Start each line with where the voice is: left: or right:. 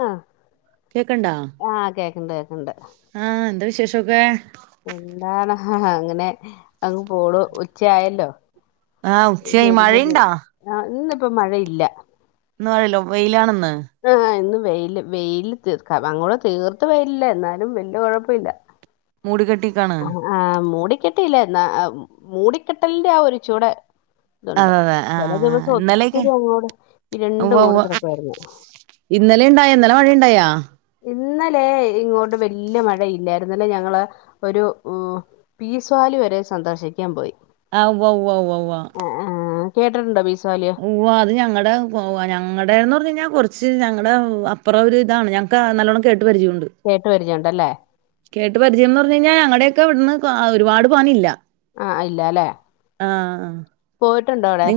left: ആഹ്
right: കേക്കണ്ടാ
left: ആഹ് കേക്കണ്ട് കേക്കണ്ട്
right: ആഹ് എന്താ വിശേഷ [unintelligible]
left: എന്താണ് അങ്ങനെ അങ്ങ് പോണു ഉച്ചയായല്ലോ.
right: ആഹ് ഉച്ചയായി മഴയിണ്ടാ?
left: ഇപ്പ മഴയില്ല.
right: ഇന്ന് മഴയില്ല, വ് വെയിലാണന്ന്.
left: ആഹ് ഇന്നും വെയില് വെയില് തീർക്ക അങ്ങൂടെ തീർത്ത് വെയിലില്ല എന്നാലും വെല്യ കൊഴപ്പില്ല.
right: മൂഡ് കെ
left: ആഹ് ആഹ് മൂട് കെട്ടീല എന്നാ മൂടിക്കെട്ടലിന്റെ ആ ഒരു ചൂടെ ഇതുണ്ട്
right: അതെ അതെ
left: ചില
right: ആഹ് ആഹ്
left: ദിവസം
right: ഇന്നലെയൊക്കെ
left: ഒത്തിരി അങ്ങോട് ഇരുണ്ടു
right: ഉവ്വ
left: മൂടി
right: ഉവ്വ
left: കിടക്കുവായിരുന്നു
right: ഇന്നലെ ഇണ്ടായ ഇന്നലെ മഴ ഇണ്ടായാ
left: ഇന്നലെ ഇങ്ങോട്ട് വലിയ മഴയില്ലായിരുന്നു ഇന്നലെ ഞങ്ങള് ഒരു പീസ് വാലി വരെ സന്ദർശിക്കാൻ പോയി
right: ആ ഉവ്വ ഉവ്വ ഉവ്വ ഉവ്വ
left: കേട്ടിട്ടുണ്ട് ബിസ്
right: ഉവ്വ അത് ഞങ്ങടെ ഞങ്ങടെന്ന് പറഞ്ഞ് കഴിഞ്ഞ കൊറ ച്ച് ഞങ്ങടെ അപ്പുറം ഒരിതാണ് ഞങ്ങൾക്ക് നല്ലോണം കേ പരിചയണ്ട്
left: കേട്ടുപരിചയണ്ടല്ലേ
right: കേട്ട പരിചയം എന്ന് പറഞ്ഞു കഴിഞ്ഞാൽ ഞങ്ങടെ ക്കെ ഇവിടുന്ന് ഒരുപാട് പണില്ലാ
left: ആ ഇല്ല അല്ലേ പോ [unintelligible] ണ്ടൊ അവിടെ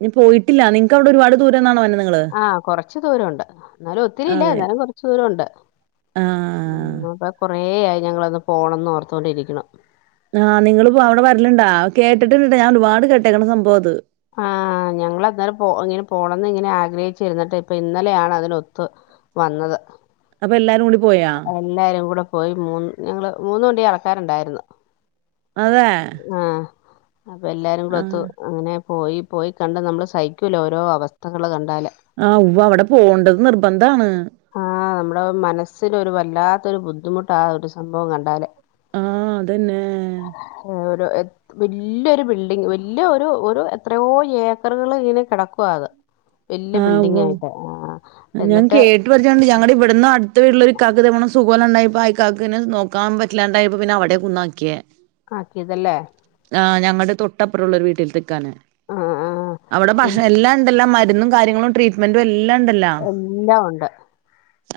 right: ഇനി പോയിട്ടില്ല നിങ്ങക്ക് അവിടെ ഒരുപാട് ദൂരന്നണോെ വന്ന്
left: ആഹ കൊറച്ചു ദൂരം ഒ ണ്ട് എന്നാലും ഒത്തിരി ഇല്ല
right: അതെ
left: എന്നാലും കൊറച്ചു ദൂരം ഉണ്ട്
right: ആഹ്
left: ഉ അപ്പൊ അേയായി ഞങ്ങളന്ന് പോണംന്ന് ഓർത്തുകൊണ്ടിരിക്കണം
right: ആഹ് നിങ്ങിപ്പോ അവിടെരലുണ്ടാ കേട്ടിട്ട ഇണ്ട ഞാൻ ഒരുപാട് കേട്ടേക്കാണ് സംഭവം അത്
left: ആ ഞങ്ങൾ അന്നേരം പോ ഇങ്ങനെ പോണംന്ന് ഇങ്ങനെ ആഗ്രഹിച്ചിരുന്നിട്ട് ഇപ്പൊ ഇന്നലെയാണ് അതിനു ഒത്തു വന്നത്
right: അപ്പ എല്ലാരുംടി
left: എല്ലാരും കൂടെ പോയി മൂന്ന് ഞങ്ങള്ൾ മൂന്ന് വണ്ടി ആ ൾ ക്കാരുണ്ടായിരുന്നു
right: അതെ
left: അപ്പൊ എല്ലാരും കൂടി ഒത്തു
right: ആഹ്
left: അങ്ങനെ പോയി പോയി കണ്ട് നമ്മള് സഹിക്കൂല ഓരോ അവസ്ഥകൾ കണ്ട്
right: ആഹ ഉവ്വ അവിടെ പോകേണ്ടത് നിർബന്ധാണ്
left: മനസ് മനസ്സൽ ഒരു വല്ലാത്തൊരു ബുദ്ധിമുട്ട് ആ ഒരു സംഭവം കണ്ടാാലേ
right: ആഹ അതന്നെ
left: വല്യൊ ഒരു ബിൽഡിങ് വല്യ ഒരു ഒരു എത്രയോ ഏക്കറുകൾ ഇങ്ങനെ കിടക്കും അത് വല്യ
right: ആഹ്
left: ബിൽഡിംഗ
right: ഉവ്വ ഉവ്വ.
left: ആയിട്ട് ആ
right: ഞാൻ
left: എന്നിട്ട്
right: കേട്ട പറഞ്ഞുകണ്ട് ഞങ്ങളടെ ഇവിടുന്ന് അടുത്ത വീട്ടള്ള കക്ക് ഇതേപോണം സുഖമില്ലാണ്ടായപ്പം ഇക്കാക്നെ നോക്കാൻ പറ്റില്ലാണ്ടായിപ്പോ പിന്നെവിടെയാ കൊണ്ടാക്കിയെ
left: ആക്കിയതല്ലേ
right: ആ ഞങ്ങടെ തൊട്ട പ്പുമു ള്ള ഒരു വീട്ടിൽ ത
left: ആ ആ
right: അവിടെ
left: എൽ-
right: ഭക്ഷണം എല്ലാം ഉണ്ടല്ല മരുന്നും കാര്യങ്ങളുംട്രീറ്റ്മെന്റുംല്ലാണ്ടല്ല
left: എല്ലാം ഉണ്ട്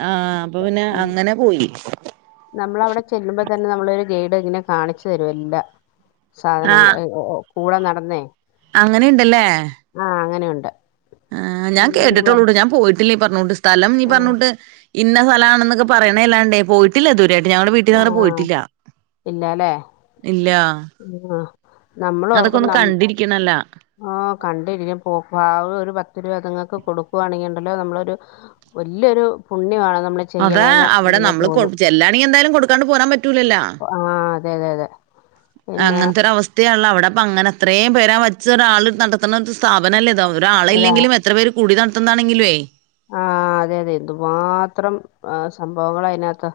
right: ആഹ് അപ്പൊ പിന്നെ
left: ഉ
right: അങ്ങനെ പോയി
left: നമ്മൾവിടെ ചെല്ലുമ്പോ തന്നെ നമ്മളരു ഗൈഡ് ഇങ്ങനെ കാണിച്ചു തരുമല്ല സാധനങ്ങ കൂടെ നടന്നേ
right: അങ്ങനെുണ്ടല്ലേ
left: ഉണ്ട
right: ആ് ഞാൻ കേട്ടിട്ടുള്ളൂ ഞാൻ പോയിട്ട് ഇ പറഞ്ഞോട്ടിസ് സ്ഥലം നീ
left: ഓ
right: പറഞ്ഞോട്ട് ഇന്ന സ്ഥലമാണൊെ ക്കെ പറയേണ ല്ലാണ്ടേ പോയിട്ടില്ല ദുവരെയാട്ടും ട് ഞങ്ങളടെ
left: ആ
right: വീട്ടിൽന്നറ പോയിട്ടില്ല ഇല്ല
left: ഉം [unintelligible] ആ നമ്മൾ
right: അതൊക്കെ
left: ഓർക്കും
right: ഒന്ന്
left: നം
right: കണ്ടിരിക്കണല്ല
left: ആ കണ്ടിരിക്കും പോവ് വാ ഒരു പത്ത് രൂ ക്കത്ങ്ങക്ക് കൊട്ക്കുവാണെങ്കി ഇണ്ടല്ലോ നമ്മളൊരു വല്യൊരു പുണ്യമാണ് നമ്മള്
right: അതാ
left: ചെയ്യണേന്ന്
right: അവിടെ
left: അങ്ങനെ
right: നമ്മള് കൊ
left: തോന്നും
right: ചല്ലാണങ്കി എന്തായാലും കൊടുക്കാണ്ട് പോരാൻ പറ്റൂലല്ലോ?
left: അതെയതെ അതെ പിന്നെ
right: അങ്ങനത്തൊരു അവസ്ഥയാൻള്ളവടെ പ്പങ്ങനെ അത്രയും പേരാ വച്ച് ഒരാൾ നടത്ത്ണ ഒരു സ്ഥാപനല്ലേ ഇത് ഒരാളില്ലെങ്കിലും എത്ര പേര് കൂടി നട് ത്തന്താണെങ്കിലുവേ?
left: ആഹ് അതെ അതെ എന്തുമാത്രം സംഭവങ്ങളാ അയ്നകത്ത്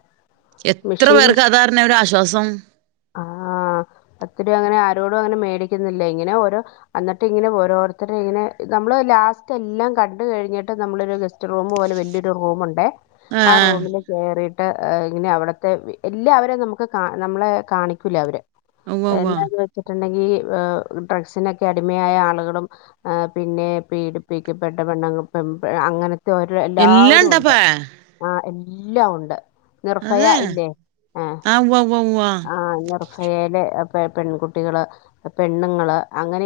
right: എത്ര പേർക്ക് അതാരണെ ഒരാശ്വാസം.
left: ആ ഒത്തിരി അങ്ങനെ ആരോടും അങ്ങനെ മേടിക്കുന്നില്ല ഇങ്ങനെ ഓരോ അന്നിട്ട് ഇങ്ങനെ ഓരോരുത്തരെ ഇങ്ങനെ നമ്മള് ലാസ്റ്റ് എല്ലാം കണ്ട് കഴിഞ്ഞിട്ട് നമ്മളൊരു ഗസ് റ്റ് റൂം പോലെ വലിയൊരു റൂമുണ്ടേ ആ
right: ആഹ്
left: റൂമിൽ കേറി ട്ട് ഇങ്ങനെ അവിടുത്തെ എല്ലാവരെയും നമുക്ക് കാ നമ്മളെ കാണിക്കൂല അവര്.
right: ഉവ്വ ഉവ്വ
left: എന്നാന്ന് വെച്ചിട്ട് ണ്ടെങ്കീ ഡ്രഗ്സിനൊക്കെ അടിമയായ ആളുകളും പിന്നെ പീഡിപ്പിക്കപ്പെട്ട പെണ്ണ് ങ്ങ പെമ്പ് അങ്ങന ത്തെ ഓരോ എല്ലാവരും ഉണ്ട്
right: എല്ലാണ്ടപ്പാ
left: ആ എൽ എല്ലാം ഉണ്ട്. നിർഭയ
right: അതെ
left: ഇല്ലേ
right: ആ ഉവ്വ ഉവ
left: ആ നിർഭയയിലെ ആ- പെൺകുട്ടികള് പെണ്ണുങ്ങള് അങ്ങനെ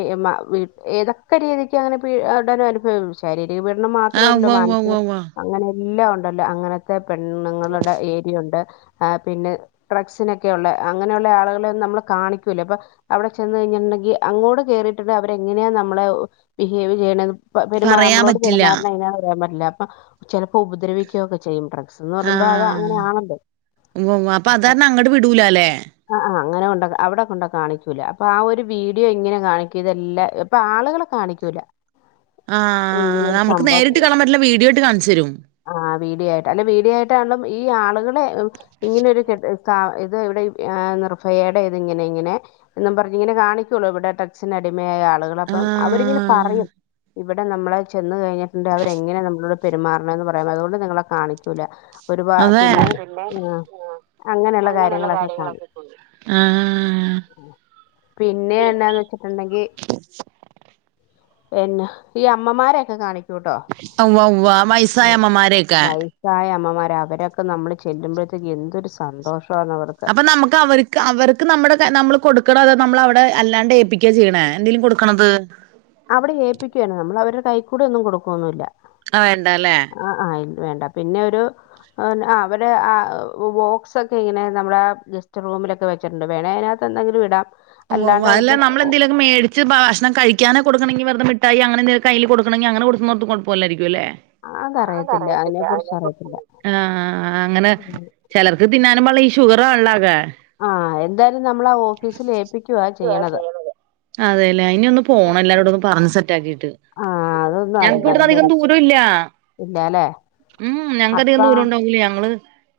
left: ഏതൊക്കെ രീതിക്ക് അങ്ങനെവിടാനും അനുഭവ ശീ [inaudible] സ്ത്രീ പീഡനം
right: ആഹ് ഉവ്വ
left: മാത്രല്ലോ
right: ഉവ്വ ഉവ്വ
left: മാനസിക
right: ഉവ്വ
left: അങ്ങനെ- ഇല്ല ഉണ്ടല്ലോ അങ്ങനത്തെ- പെണ്ണുങ്ങളുടെ ഏരിയുണ്ട് ആ പിന്നെ ഡ്രഗ്സിനൊക്കെ ഒക്കെയള്ള അങ്ങനെയുള്ള ആളുകളെ ഒന്നും നമ്മള് കാണിക്കൂല്ല അപ്പൊ അവിടെ ചെന്ന് കഴിഞ്ഞിട്ടുണ്ടെങ്കിൽ അങ്ങോട്ട് കേറിയിട്ടുണ്ട് അവരെ എങ്ങനെയാണ് നമ്മളെ ബിഹേവ് ചെയ്യണ- പെ പെരുമാ
right: പറയാൻ
left: നമ്മളോട്
right: പറ്റില്ല
left: പെരുമാറണ എങ്ങനാന്ന് പറയാൻ പറ്റില്ല. ചിലപ്പോ ഉപദ്രവിക്കയൊക്കെ ചെയ്യുന്നുണ്ടണ്ട്
right: ആഹ ഉവ്വ ഉവ്വ അപ്പൊ അതാണ അങ്ങട്ട വി ഉലല്ലേ [unintelligible]
left: ആ ആ അങ്ങനെ കൊണ്ട അവിടെ കൊണ്ട കാണിക്കൂല അപ്പൊ ആ ഒരു വീഡിയോ ഇങ്ങനെ കാണിക്കതെല്ലാം ഇപ്പൊ ആളുകളെ കാണിക്കൂല
right: ആ
left: ഇങ്ങനെ ഒരു
right: നമുക്ക്
left: സംഭവം
right: നേരിട്ട് കാണാൻ പറ്റില്ല വീഡിയോ ആട്ട് കാണിച്ച രും
left: വീഡിയ ആയിട്ട് അല്ല വീഡോ ആയിട്ട ഈ ആളുകൾ ളെ ഉം ഇങ്ങനെ ഒരു ചെടി കാ ഇ ത് എവടെ ഈ നിർബയെടെ ഇതിങ്ങനെ ങ്ങനെ [unintelligible] മായ ആളുകൾ അപ്പം അവരിങ്ങനെ
right: ആഹ്
left: പറയും ഇവിടെ നമ്മളെ ചെ ചെന്ന് കഴിഞ്ഞിട്ടുണ്ട് അവരെങ്ങെ നമ്മളോട് പെരുമാറണംന്ന് പറയാ അതുകൊണ്ട് നിങ്ങളെ കാണിക്കൂല ഒരുപാ
right: അതെ
left: പിന്നെ ആഹ് അങ്ങനുള്ള
right: അ
left: കാര്
right: ആ
left: പിന്നെ എന്നാന്ന് വെച്ചിട്ടുണ്ടെങ്കിൽ പിന്നെ ഈ അമ്മമാരൊക്കെ കാണിക്കു
right: ഉവ്വ് ഉവ്വ് വൈസായമ്മമാരക്കെ
left: വയസ്സായ അവരൊക്കെ നമ്മള് ചെല്ലുമ്പോഴത്തേക്ക് എന്തൊരു സന്തോഷ
right: അപ്പൊ നമുക്ക് അവർക്ക് അവർക്ക് നമ്മുടെ നമ്മള് കൊടുക്കണോ അതോ നമ്മൾ അവിടെ അല്ലാണ്ട് ഏപ്പിക്കാ ചെയ്യണേ എന്തേലും കൊടുക്കണത്
left: അവിടെ ഏൽപ്പിക്കുവയാണ് നമ്മൾ അവരുടെ കൈ കൂടെ ഒന്നും കൊടുക്കുവൊന്നുംല്ല
right: ആ വേണ്ടല്ലേ
left: വേണ്ട പിന്നെ ഒരു അവിടെ ബോക്സ്ക്കെ ഇങ്ങനെ നമ്മുടെ ഗസ്റ്റ് റൂമിലൊക്കെ വെച്ചിട്ടുണ്ട് വേണ അതിനകത്ത് എന്തെങ്കിലും ഇടാം
right: ഓ ഉവ്വ വ്വ
left: അല്ലാണ്ട്
right: അല്ല
left: അവരുടെ
right: നമ്മള എന്തേലുമൊക്കെ മേടിച്ച് ഭാക്ഷണം കഴി ക്ക്യാണ് കൊടുക്കുന്നെങ്കി വെർതെ മിഠായി അങ്ങനെന്ത കയ്യില് കൊടുക്കണെങ്കി അങ്ങനെ കൊടുന്നോർത്ത് [unintelligible]
left: അതറിയത്തില്ല അതിനെ
right: അതറിയത്തില്ലാ
left: കുറിച്ച് അറിയത്തില്ല
right: അതിനെക്കുറിച്ച് ആ.. അങ്ങനെ
left: ഉം.
right: ചെലർക്ക് തിന്നാന്നും വളി ഇഷ് ഷുഗർ ആണല്ലോ അത്
left: ആഹ് എന്തായാലും നമ്മള് ആ ഓഫീസിൽ ഏൽപ്പി
right: യാണ് ചെയുന്നത് അതെല്ലേ ഇനി ഒന്ന് പോണം എല്ലാരോട് ഒന്ന് പ ഒന്ന് സെറ്റക്കി
left: ആ അതൊന്നും അത്
right: ഞങ്ങക്ക് ഇവിടു അധികം
left: നല്ലൊരു
right: ദൂരം ഇല്ല
left: ഇല്ല അല്ലേ
right: ഉം ഞങ്ങക്ക്
left: അപ്പ
right: അധികം ദൂരം ഉണ്ടാവൂല ഞങ്ങള്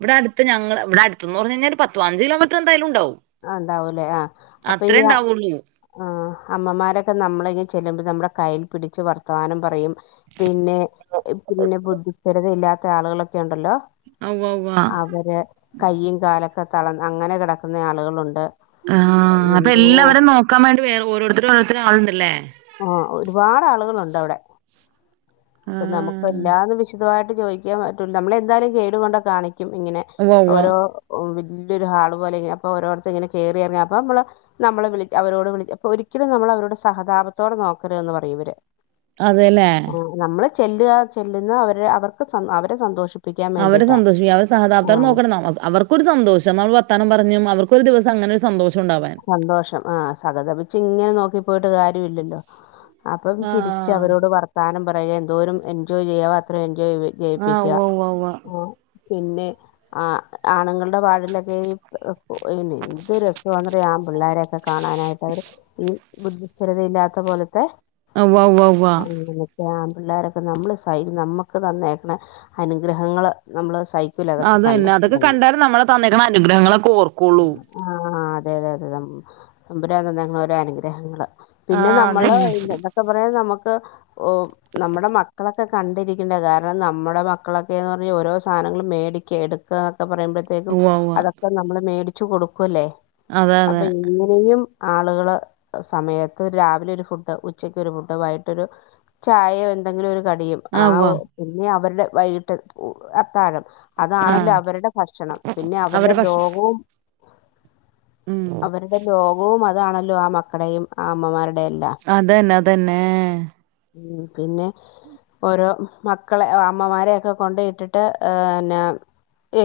right: ഇവിടടുത്ത് ഞങ്ങള് ഇവിടെ അടുത്ത് എന്ന് പറഞ്ഞ് കഴിഞ്ഞ പത്തു പതിനഞ്ച് കിലോ മീറ്റർ എന്തായാലുംണ്ടാവും
left: ആതാവൂല്ലേ ആഹ അപ്പൊ ഈ ആ
right: ഉണ്ടാവുള്ളൂ
left: അമ്മമാരൊക്കെ നമ്മളെങ്ങും ചെല്ലുമ്പോ നമ്മുടെ കൈയിൽ പിടിച്ച് വർത്തമാനം പറയും പിന്നെ പിന്നെ ബുദ്ധിസ്ഥിരത ഇല്ലാത്ത [unintelligible] ആളുകളൊക്കെ ഉണ്ടല്ലോ
right: ഉവ്വ ഉവ്വ
left: അവര് കയ്യും കാലോ തളന്ന് അങ്ങനെ കിടക്ക് ആളുകളുണ്ട്
right: ആഹ അപ്പൊ
left: എന്തോ
right: എല്ലാവരും നോക്കാൻ വേണ്ടി വേറെ ഓരോരുത്തരു ഓരോരുത്തർ ആളുണ്ടല്ലേ
left: ആ ഒരുപാട് ആളു ളൂണ്ട് അവിടെ അപ്പൊ നമുക്ക്
right: ആഹ്
left: എല്ലാന്ന് വിശദമായിട്ട് ചോയിക്കാൻ പറ്റൂ നമ്മളെന്തായാലും കേട് കൊണ്ട് കാണി ക്കും ഇങ്ങനെ
right: ഉവ്വ ഉവ്വ
left: ഓരോ [unintelligible] വല്ലോരു ഹാൾ പോലെ ഇ അപ്പോ ഓരോത്തർ ഇങ്ങനെ കയറിയിറ അപ്പം നമ്മള് നമ്മള വിള അവരോട് വിളി അപ്പോ ഒരിക്കലും നമ്മള അവരോട് സഹതാപ ത്തോടെ നോക്കരുതെന്ന് പറയും ഇവരെ
right: അതെല്ലേ
left: ചെല്ലുക ചെല്ലുന്ന അവരെ അവർക്ക് സ അവരെ സന്തോഷി
right: അവരെ സന്തോഷിപ്പിക്കാൻ അവ സഹതാപതാർ നോക്കണം ന അവർക്കൊരു സന്തോഷം അവ വർത്താനം പറഞ്ഞും അവർ ക്ക് ഒരു ദിവസം അങ്ങനൊരു സന്തോഷം ഉണ്ടാവാൻ.
left: സന്തോഷം ആ സഹതപിച്ച് ഇങ്ങനെ നോക്കി പോയിട്ട് കാര്യമില്ലല്ലോ അപ്പം ചിരിച്ച്
right: ആഹ്
left: അവരോട് വർത്താനം പറയ എന്തോരം എൻജോയ് ചെയ്യാവോ അത്രേം എൻ [unintelligible]
right: ആഹ്
left: ജയിപ്പിക്കുക
right: ഉവ്വ ഉവ്വ ഉവ്വ.
left: ഉം പിന്നെ ആ ആണുങ്ങൾ [unintelligible] എന്ത് രസണ് [unintelligible] ആൺ പിള്ളാരൊക്കെ കാണാനായിട്ട് അവർ ഈ ബുദ്ധിസ്ഥിരതയില്ലാത്ത പോലത്തെ
right: ഉവ്വാ ഉവ്വാ ഉവ്വാ
left: പിള്ളേരൊക്കെ നമ്മൾ സൈ നമുക്ക് തന്നേക്കണ അനുഗ്രഹങ്ങള് നമ്മള് സഹിക്കൂല
right: ആ
left: അതൊക്കെ
right: അതന്നെ അതൊക്കെ
left: കണ്ടിട്ടുണ്ടെങ്കി
right: കണ്ടാലെ നമ്മൾ തന്നേക്കണ അനുഗ്രഹങ്ങളൊക്കെ ഓർക്കുള്ളൂ
left: ആഹ് അതെ അതെ അതെ ത തമ്പുരാൻ തന്നേക്കുന്ന ഓരോ അനുഗ്രഹങ്ങള് പിന്നെ
right: ആഹ്
left: നമ്മള്
right: അതന്നെ.
left: ഇതോക്കെ പറയാൻ നമു ഓഹ് നമ്മുടെ മക്കളൊക്കെ കണ്ടിരിക്കണ്ട കാരണം നമ്മുടെ മക്കളൊക്കെന്ന് പറഞ്ഞാൽ ഓരോ സാധനങ്ങളും മേടിക്ക എടുക്ക പറയുമ്പോഴത്തേക്കും
right: ഉവ്വ ഉവ്വ
left: അതൊക്കെ നമ്മൾ മേടി ച്ചു കൊടുക്കുല്ലെ
right: അതെ
left: അപ്പ
right: അതെ
left: ഇങ്ങനെയും ആളുകള് സമയത്ത് രാവിലെ ഒരു ഫുഡ് ഉച്ചക്ക് ഒരു ഫുഡ് വൈകിട്ടൊരു ചായയോ എന്തെങ്കിലും ഒരു കടിയും ആ
right: ആഹ് ഉവ്വ
left: പിന്നെ അവരുടെ വൈകിട്ട് അത്താഴം
right: ആഹ്
left: അതാണല്ലോ അവരുടെ ഭക്ഷണം പിന്നെ
right: അവരെ
left: അവരുടെ
right: ഭക്ഷ
left: ലോകവും
right: ഉം
left: അവരുടെ ലോകവും അതാണല്ലോ ആ മക്കടേയും ആ അമ്മമാരുടെ എല്ലാം
right: അതന്നെ അ തന്നേ
left: ഉ പിന്നെ ഓരോ മക്കളെ അമ്മമാരെയൊക്കെ കൊണ്ടയിട്ടിട്ട്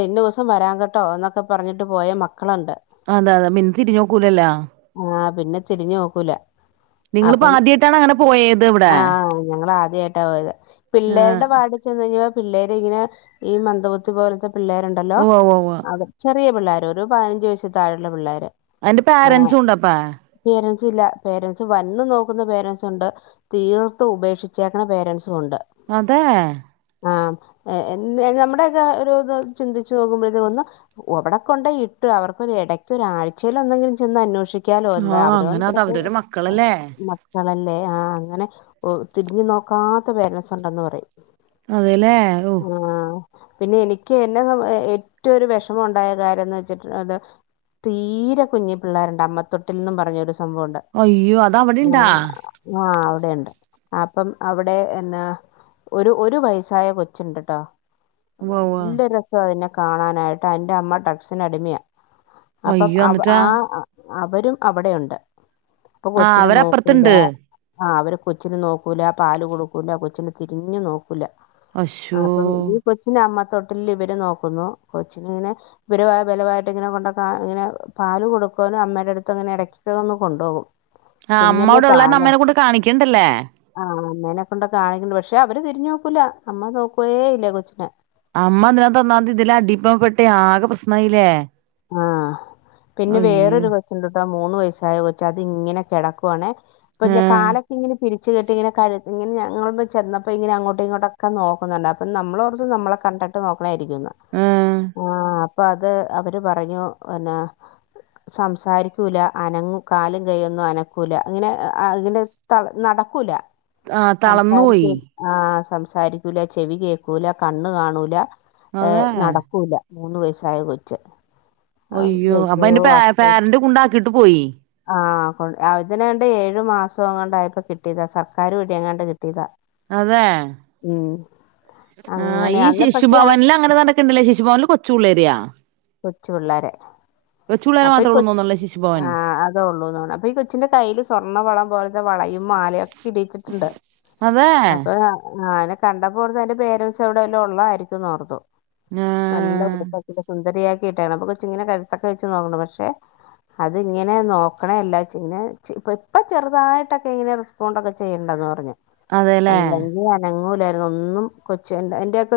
left: ഇന്ന ദിവസം വരാൻ കേട്ടോ എന്നൊക്കെ പറഞ്ഞിട്ട് പോയ മക്കളുണ്ട്
right: അതെ അതെ മിൻ തിരിഞ്ഞോക്കൂലല്ലാ
left: ആഹ പിന്നെ തിരിഞ്ഞ് നോക്കൂല
right: നിങ്ങളിപ്പോ
left: അപ്പം
right: ആദ്യായിട്ടാണൊ അങ്ങനെ പോയത് ഇവിടെ
left: അദ്യായിട്ടാ യത്
right: ആഹ്
left: പിള്ളേരുടെ പാടെ ചെന്ന് ഴി പിള്ളേര് ഇങ്ങനെ ഈ മന്ദപുത്തി പോലത്തെ പിള്ളേരുണ്ടല്ലോ
right: ഉവ്വ ഉവ്വ ഉവ്വ.
left: അ ചെറിയ പിള്ളേർ ഒരു പതിനഞ്ച് വയസ്സിത്താഴെയുള്ള പിള്ളേര്
right: അതിന്റെ പാരൻറ്സും ഉണ്ട് പ്പ
left: പേരൻസില പേരൻറ്സ് വന്ന് നോക്കുന്ന പേരൻറ്സ് ഉണ്ട് തീർത്ത് ഉപേക്ഷിച്ചേക്കുന്ന പേരൻറ്സും ഉണ്ട്
right: അതെ
left: ആ നമ്മുടെയൊക്കെ ഒരു ഇത് ചിന്തിച്ചു നോക്കുമ്പോഴേത് വന്ന് അവിടെ കൊണ്ടയിട്ടു അവർക്ക ഇടയ്ക്ക് ഒരാഴ്ചൽ ഒന്നെങ്കിലും ചെന്ന് അന്വേഷിക്ക ാലോ എന്താ
right: ആഹ്
left: അവരോൻ
right: അങ്ങനെ അത് അവരവരെ മക്കളല്ലേ
left: മക്കളല്ലേ ആ അങ്ങനെ തിരിഞ്ഞു നോക്കാത്ത വ പേരൻസ് ഉണ്ടെന്ന് പറയും
right: അതെല്ലേ ഓ
left: ആഹ് പിന്നെ എനിക്ക് എന്നെ ഏറ്റവും ഒരു വിഷമം ഉണ്ടായ കാര്യംന്ന് വെച്ചിട്ട് അത് തീരെ കുഞ്ഞി പിള്ളേരുണ്ട് അമ്മ തൊട്ടിൽ നിന്ന പറഞ്ഞൊരു സംഭവണ്ട്
right: അയ്യോ അത് അവിടെണ്ടാ
left: ആ അവിടെണ്ട് അപ്പം അവിടെ എന്നാ ഒരു ഒരു വയസായ കൊച്ചുണ്ട്ട്ടോ
right: ഉവ്വ് ഉവ്വ്
left: നല്ല രസാ അദിനെ കാണാനായിട്ട് അയ്ന്റെ അമ്മ ടക്സിന് അടിമയ അപ്പം
right: അയ്യോ
left: അ
right: എന്നിട്ടാ
left: ആ അവരും അവിടെയുണ്ട് ഇപ്പൊ
right: ആഹ്
left: കൊച്ചിനെ നോക്കൂല
right: അവരപ്പുറത്തുണ്ട്
left: ആ അവര് കൊച്ചിന് നോക്കൂല പാ കൊടുക്കൂില്ല കൊച്ചിന് തിരിഞ്ഞ് നോക്കില്ല ആ
right: അശ്ശോ
left: അപ്പം ഈ കൊച്ച്ന് അമ്മ തൊട്ടില്ൽ ഇവര് നോക്കുന്നു കൊച്ചിനിങ്ങനെ ഇവരു ബലമായിട്ട് ങ്ങനെ കൊണ്ട ഇങ്ങനെ പാല് കൊടുക്കുന്നമ്മ എടുത്ത് ങ്ങനെ ഇടക്കൊന്നങ്ങ് കൊണ്ടോകും
right: ആഹ് അമ്മ
left: കുഞ്ഞല്ലേ
right: അവിടെ ഉള്ളാരണം
left: പാല
right: അമ്മേനെ കൊണ്ട് കാണിക്കണ്ടല്ലേ
left: ആ അമ്മേനെ കൊണ്ടെ കാണിക്കണ്ട് പക്ഷെ അവര് തിരിഞ്ഞു നോ നോക്കൂല അമ്മ നോക്കേ ഇല്ല കൊച്ചിനെ
right: അമ്മ ഇതിനക [unintelligible] ഇതില അടിപ്പ പെട്ടേ ഇതിലാകെ പ്രശ്നായിലേ
left: ആഹ് പിന്നെ വേറൊരു കൊച്ച്ണ്ട്ട്ടാ മൂന്ന് വയസ്സായ കൊച്ചാ അത് ങ്ങനെ കെടക്കുവാണേ അപ്പൊ ഞാ
right: ആഹ്
left: കാലൊക്കെ ഇങ്ങനെ പിരിച്ച് കെട്ടി ഇങ്ങനെ കഴ ഇങ്ങനെ ഞങ്ങളാട്ന്ന് ചെന്നപ്പോ ഇങ്ങനെ അങ്ങോട്ടും ഇങ്ങോട്ടൊക്കെ നോക്കുന്നുണ്ട് അപ്പൊ നമ്മള് ഓർത്തു നമ്മളെ കണ്ടിട്ട് നോക്ക ഇരിക്കുന്നു
right: ആഹ്
left: ആഹ് പ്പോ അത് അവ അവര് പറഞ്ഞു പിന്നെ സംസാരിക്കൂല അനങ്ങും കാലും കൈയ്യൊന്നും അനക്കൂല അങ്ങനെ ഇങ്ങെ ത നടക്കൂല
right: ആഹ് തളർന്നു
left: സംസാരിക്കു
right: പോയി
left: ആ സംസാ സംസാരിക്കൂല ചെവി കേൾക്കൂല കണ്ണ് കാണൂല ഏഹ്
right: അതെ
left: നടക്കൂല മൂന്ന് വയസായ കൊച്ച
right: അയ്യോ അപ്പൊ അന്റെ പ പാരന്റ് കൊണ്ടാക്ക കിട്ട് പോയി
left: ആ കൊ ഇതിനണ്ട് ഏഴു മാസം അങ്ങണ്ടയിപ്പോ കിട്ടിയതാ സർക്കാർ വീടി എങ്ങാണ്ട് കിട്ടിയതാ
right: അതെ
left: ഉം
right: ആ
left: അങ്ങനെ
right: ഈ
left: അന്ന് പക്ഷെ ആ
right: ശിശുഭവനിൽ അങ്ങനെ നടക്കണ്ടല്ലേ ശിശുഭവനിൽ കൊ ചുളരിയാ
left: കൊച്ചു പിള്ളേരെ
right: പിള്ളേരെ
left: അപ്പൊ ഈ
right: മാത്രേ ഉള്ളൂന്ന്
left: കൊച്ചി
right: തോന്നുന്നല്ലേ ശിശുഭവൻ
left: ആ അതള്ളൂന്ന് അപ്പൊ ഈ കൊച്ചിന്റെ കയ്യിൽ സ്വർണ്ണ വളം പോലത്തെ വളയും മാലയും ഒക്കെ ഇടിച്ചിട്ടുണ്ട്
right: അതെ
left: അപ്പൊ അതിന കണ്ടപ്പോ പ്പോർത്ത് അയ്‌ന്റെ പേരൻസ് അവിടെവല്ലോം ഉള്ളായിരിക്കുംന്നോർത്തു
right: ആ
left: നല്ല ഉടുപ്പൊക്കെട്ട് സുന്ദരിയാ [unintelligible] കൊച്ച്ങ്ങനെ കഴുത്തൊക്കെ ക്ക്ണ് പക്ഷെ അത്ങ്ങനെ നോക്കണേ എല്ലാ ച്ച് ഇങ്ങനെ ഇപ്പ ചെറുതായിട്ടൊക്കെ ഇങ്ങനെ റെസ്പോണ്ട് ഒക്കെ ചെയ്യ്ണ്ടെന്നാ പറഞ്ഞ്
right: അതെല്ലേ
left: അല്ലെങ്കി അനങ്ങൂല അതൊന്നും കൊ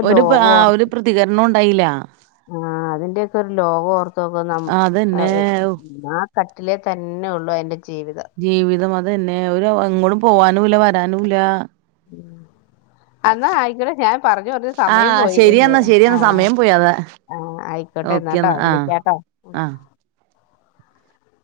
right: ഒരു ആ ഒരു പ്രതികരണംണ്ട് തൈല
left: ആ അതിന്റെയൊക്കെ ഒരു ലോകം ഓർക്ക
right: ആ, അതന്നെ
left: [unintelligible] കട്ടിലേ തന്നെ ഉള്ളു അയിൻ്റെ
right: ജീവിതം അത് തന്നെ ഒരു എങ്ങോടും പോവാനും ഇല്ല വരാനും ഇല്ല നുമില്ല
left: എന്നാ ആയിക്കോട്ടെ ഞാൻ പറഞ്ഞു പറഞ്ഞു
right: ആ
left: സമയം പോയി
right: ശരിയെന്നാ ശരിയെന്നാ
left: ആഹ്
right: സമയം പോയി അതാ
left: ആഹ് ആയിക്കോട്ടെ എന്നാട്ടോ
right: ഓക്കെന്നാ ആ
left: വിളിക്കാട്ടോ
right: ആ